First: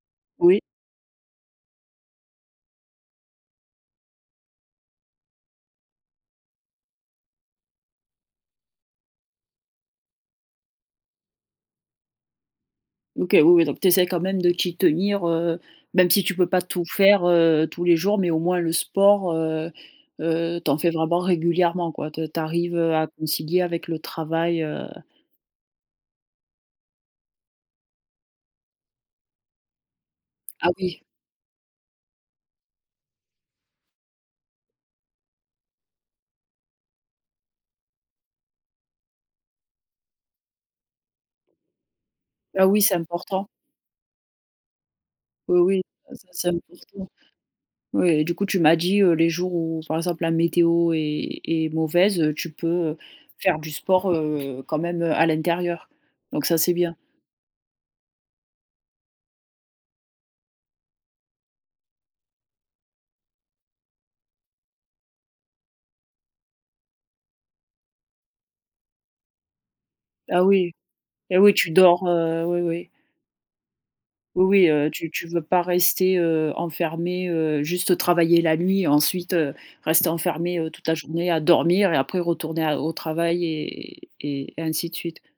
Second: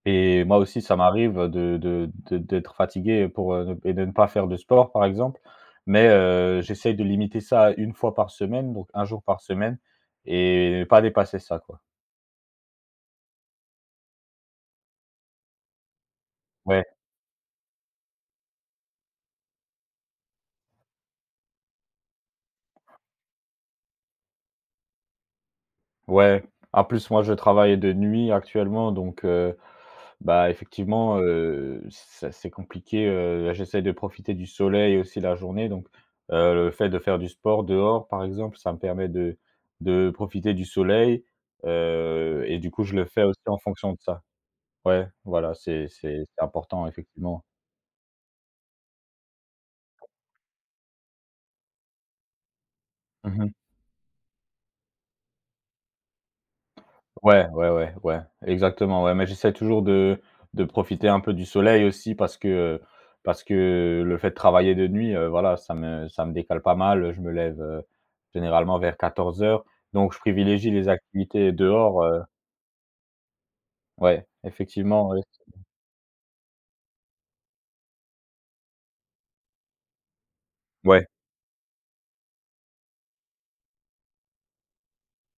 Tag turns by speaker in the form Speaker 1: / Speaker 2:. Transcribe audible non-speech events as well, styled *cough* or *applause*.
Speaker 1: Et moi
Speaker 2: Oui.
Speaker 1: aussi ça m'arrive de de de de d'être fatigué pour, heu, et de ne pas faire de sport par exemple, mais heu, j'essaye de limiter ça à 1 fois par semaine, donc 1 jour par semaine et pas dépasser ça quoi.
Speaker 2: OK oui, oui, donc tu essaies quand même de t'y tenir, heu, même si tu peux pas
Speaker 1: Ouais.
Speaker 2: tout faire, heu, tous les jours, mais au moins le sport, heu heu, tu en fais vraiment régulièrement quoi. Tu tu arrives, heu, à concilier avec le travail, heu
Speaker 1: Ouais, en plus moi je travaille de nuit actuellement, donc heu, bah,
Speaker 2: Ah, oui.
Speaker 1: effectivement, heu, c'est assez compliqué, heu, j'essaye de profiter du soleil aussi la journée, donc heu, le fait de faire du sport dehors par exemple, ça me permet de de profiter du soleil, heu, et
Speaker 2: Ah
Speaker 1: du
Speaker 2: oui,
Speaker 1: coup je
Speaker 2: c'est
Speaker 1: le fais aussi
Speaker 2: important.
Speaker 1: en fonction de ça. Ouais voilà,
Speaker 2: Oui oui
Speaker 1: c'est c'est
Speaker 2: c
Speaker 1: c'est
Speaker 2: c'est
Speaker 1: important
Speaker 2: important.
Speaker 1: effectivement.
Speaker 2: Oui, du coup tu m'as dit, heu, les jours où, par exemple, la météo est est mauvaise, tu peux, heu,
Speaker 1: Mmh mh.
Speaker 2: faire du sport, heu, quand même à l'intérieur, donc ça, c'est bien.
Speaker 1: Ouais, ouais, ouais, ouais, exactement, ouais, mais j'essaie toujours de de profiter un peu du soleil aussi parce que, heu, parce que le fait de travailler de nuit, heu, voilà ça me ça me décale pas mal, heu, je me lève, heu, généralement vers 14:00 donc je
Speaker 2: Ah
Speaker 1: privilégie
Speaker 2: oui,
Speaker 1: les
Speaker 2: eh
Speaker 1: activités
Speaker 2: oui, tu
Speaker 1: dehors,
Speaker 2: dors,
Speaker 1: heu
Speaker 2: heu oui, oui.
Speaker 1: Ouais
Speaker 2: Oui, oui, heu,
Speaker 1: effectivement
Speaker 2: tu
Speaker 1: oui
Speaker 2: tu veux pas
Speaker 1: *unintelligible*
Speaker 2: rester, heu, enfermé, heu juste travailler la nuit, ensuite, heu, rester enfermé toute la
Speaker 1: Ouais.
Speaker 2: journée à dormir et après retourner à au travail et et ainsi de suite.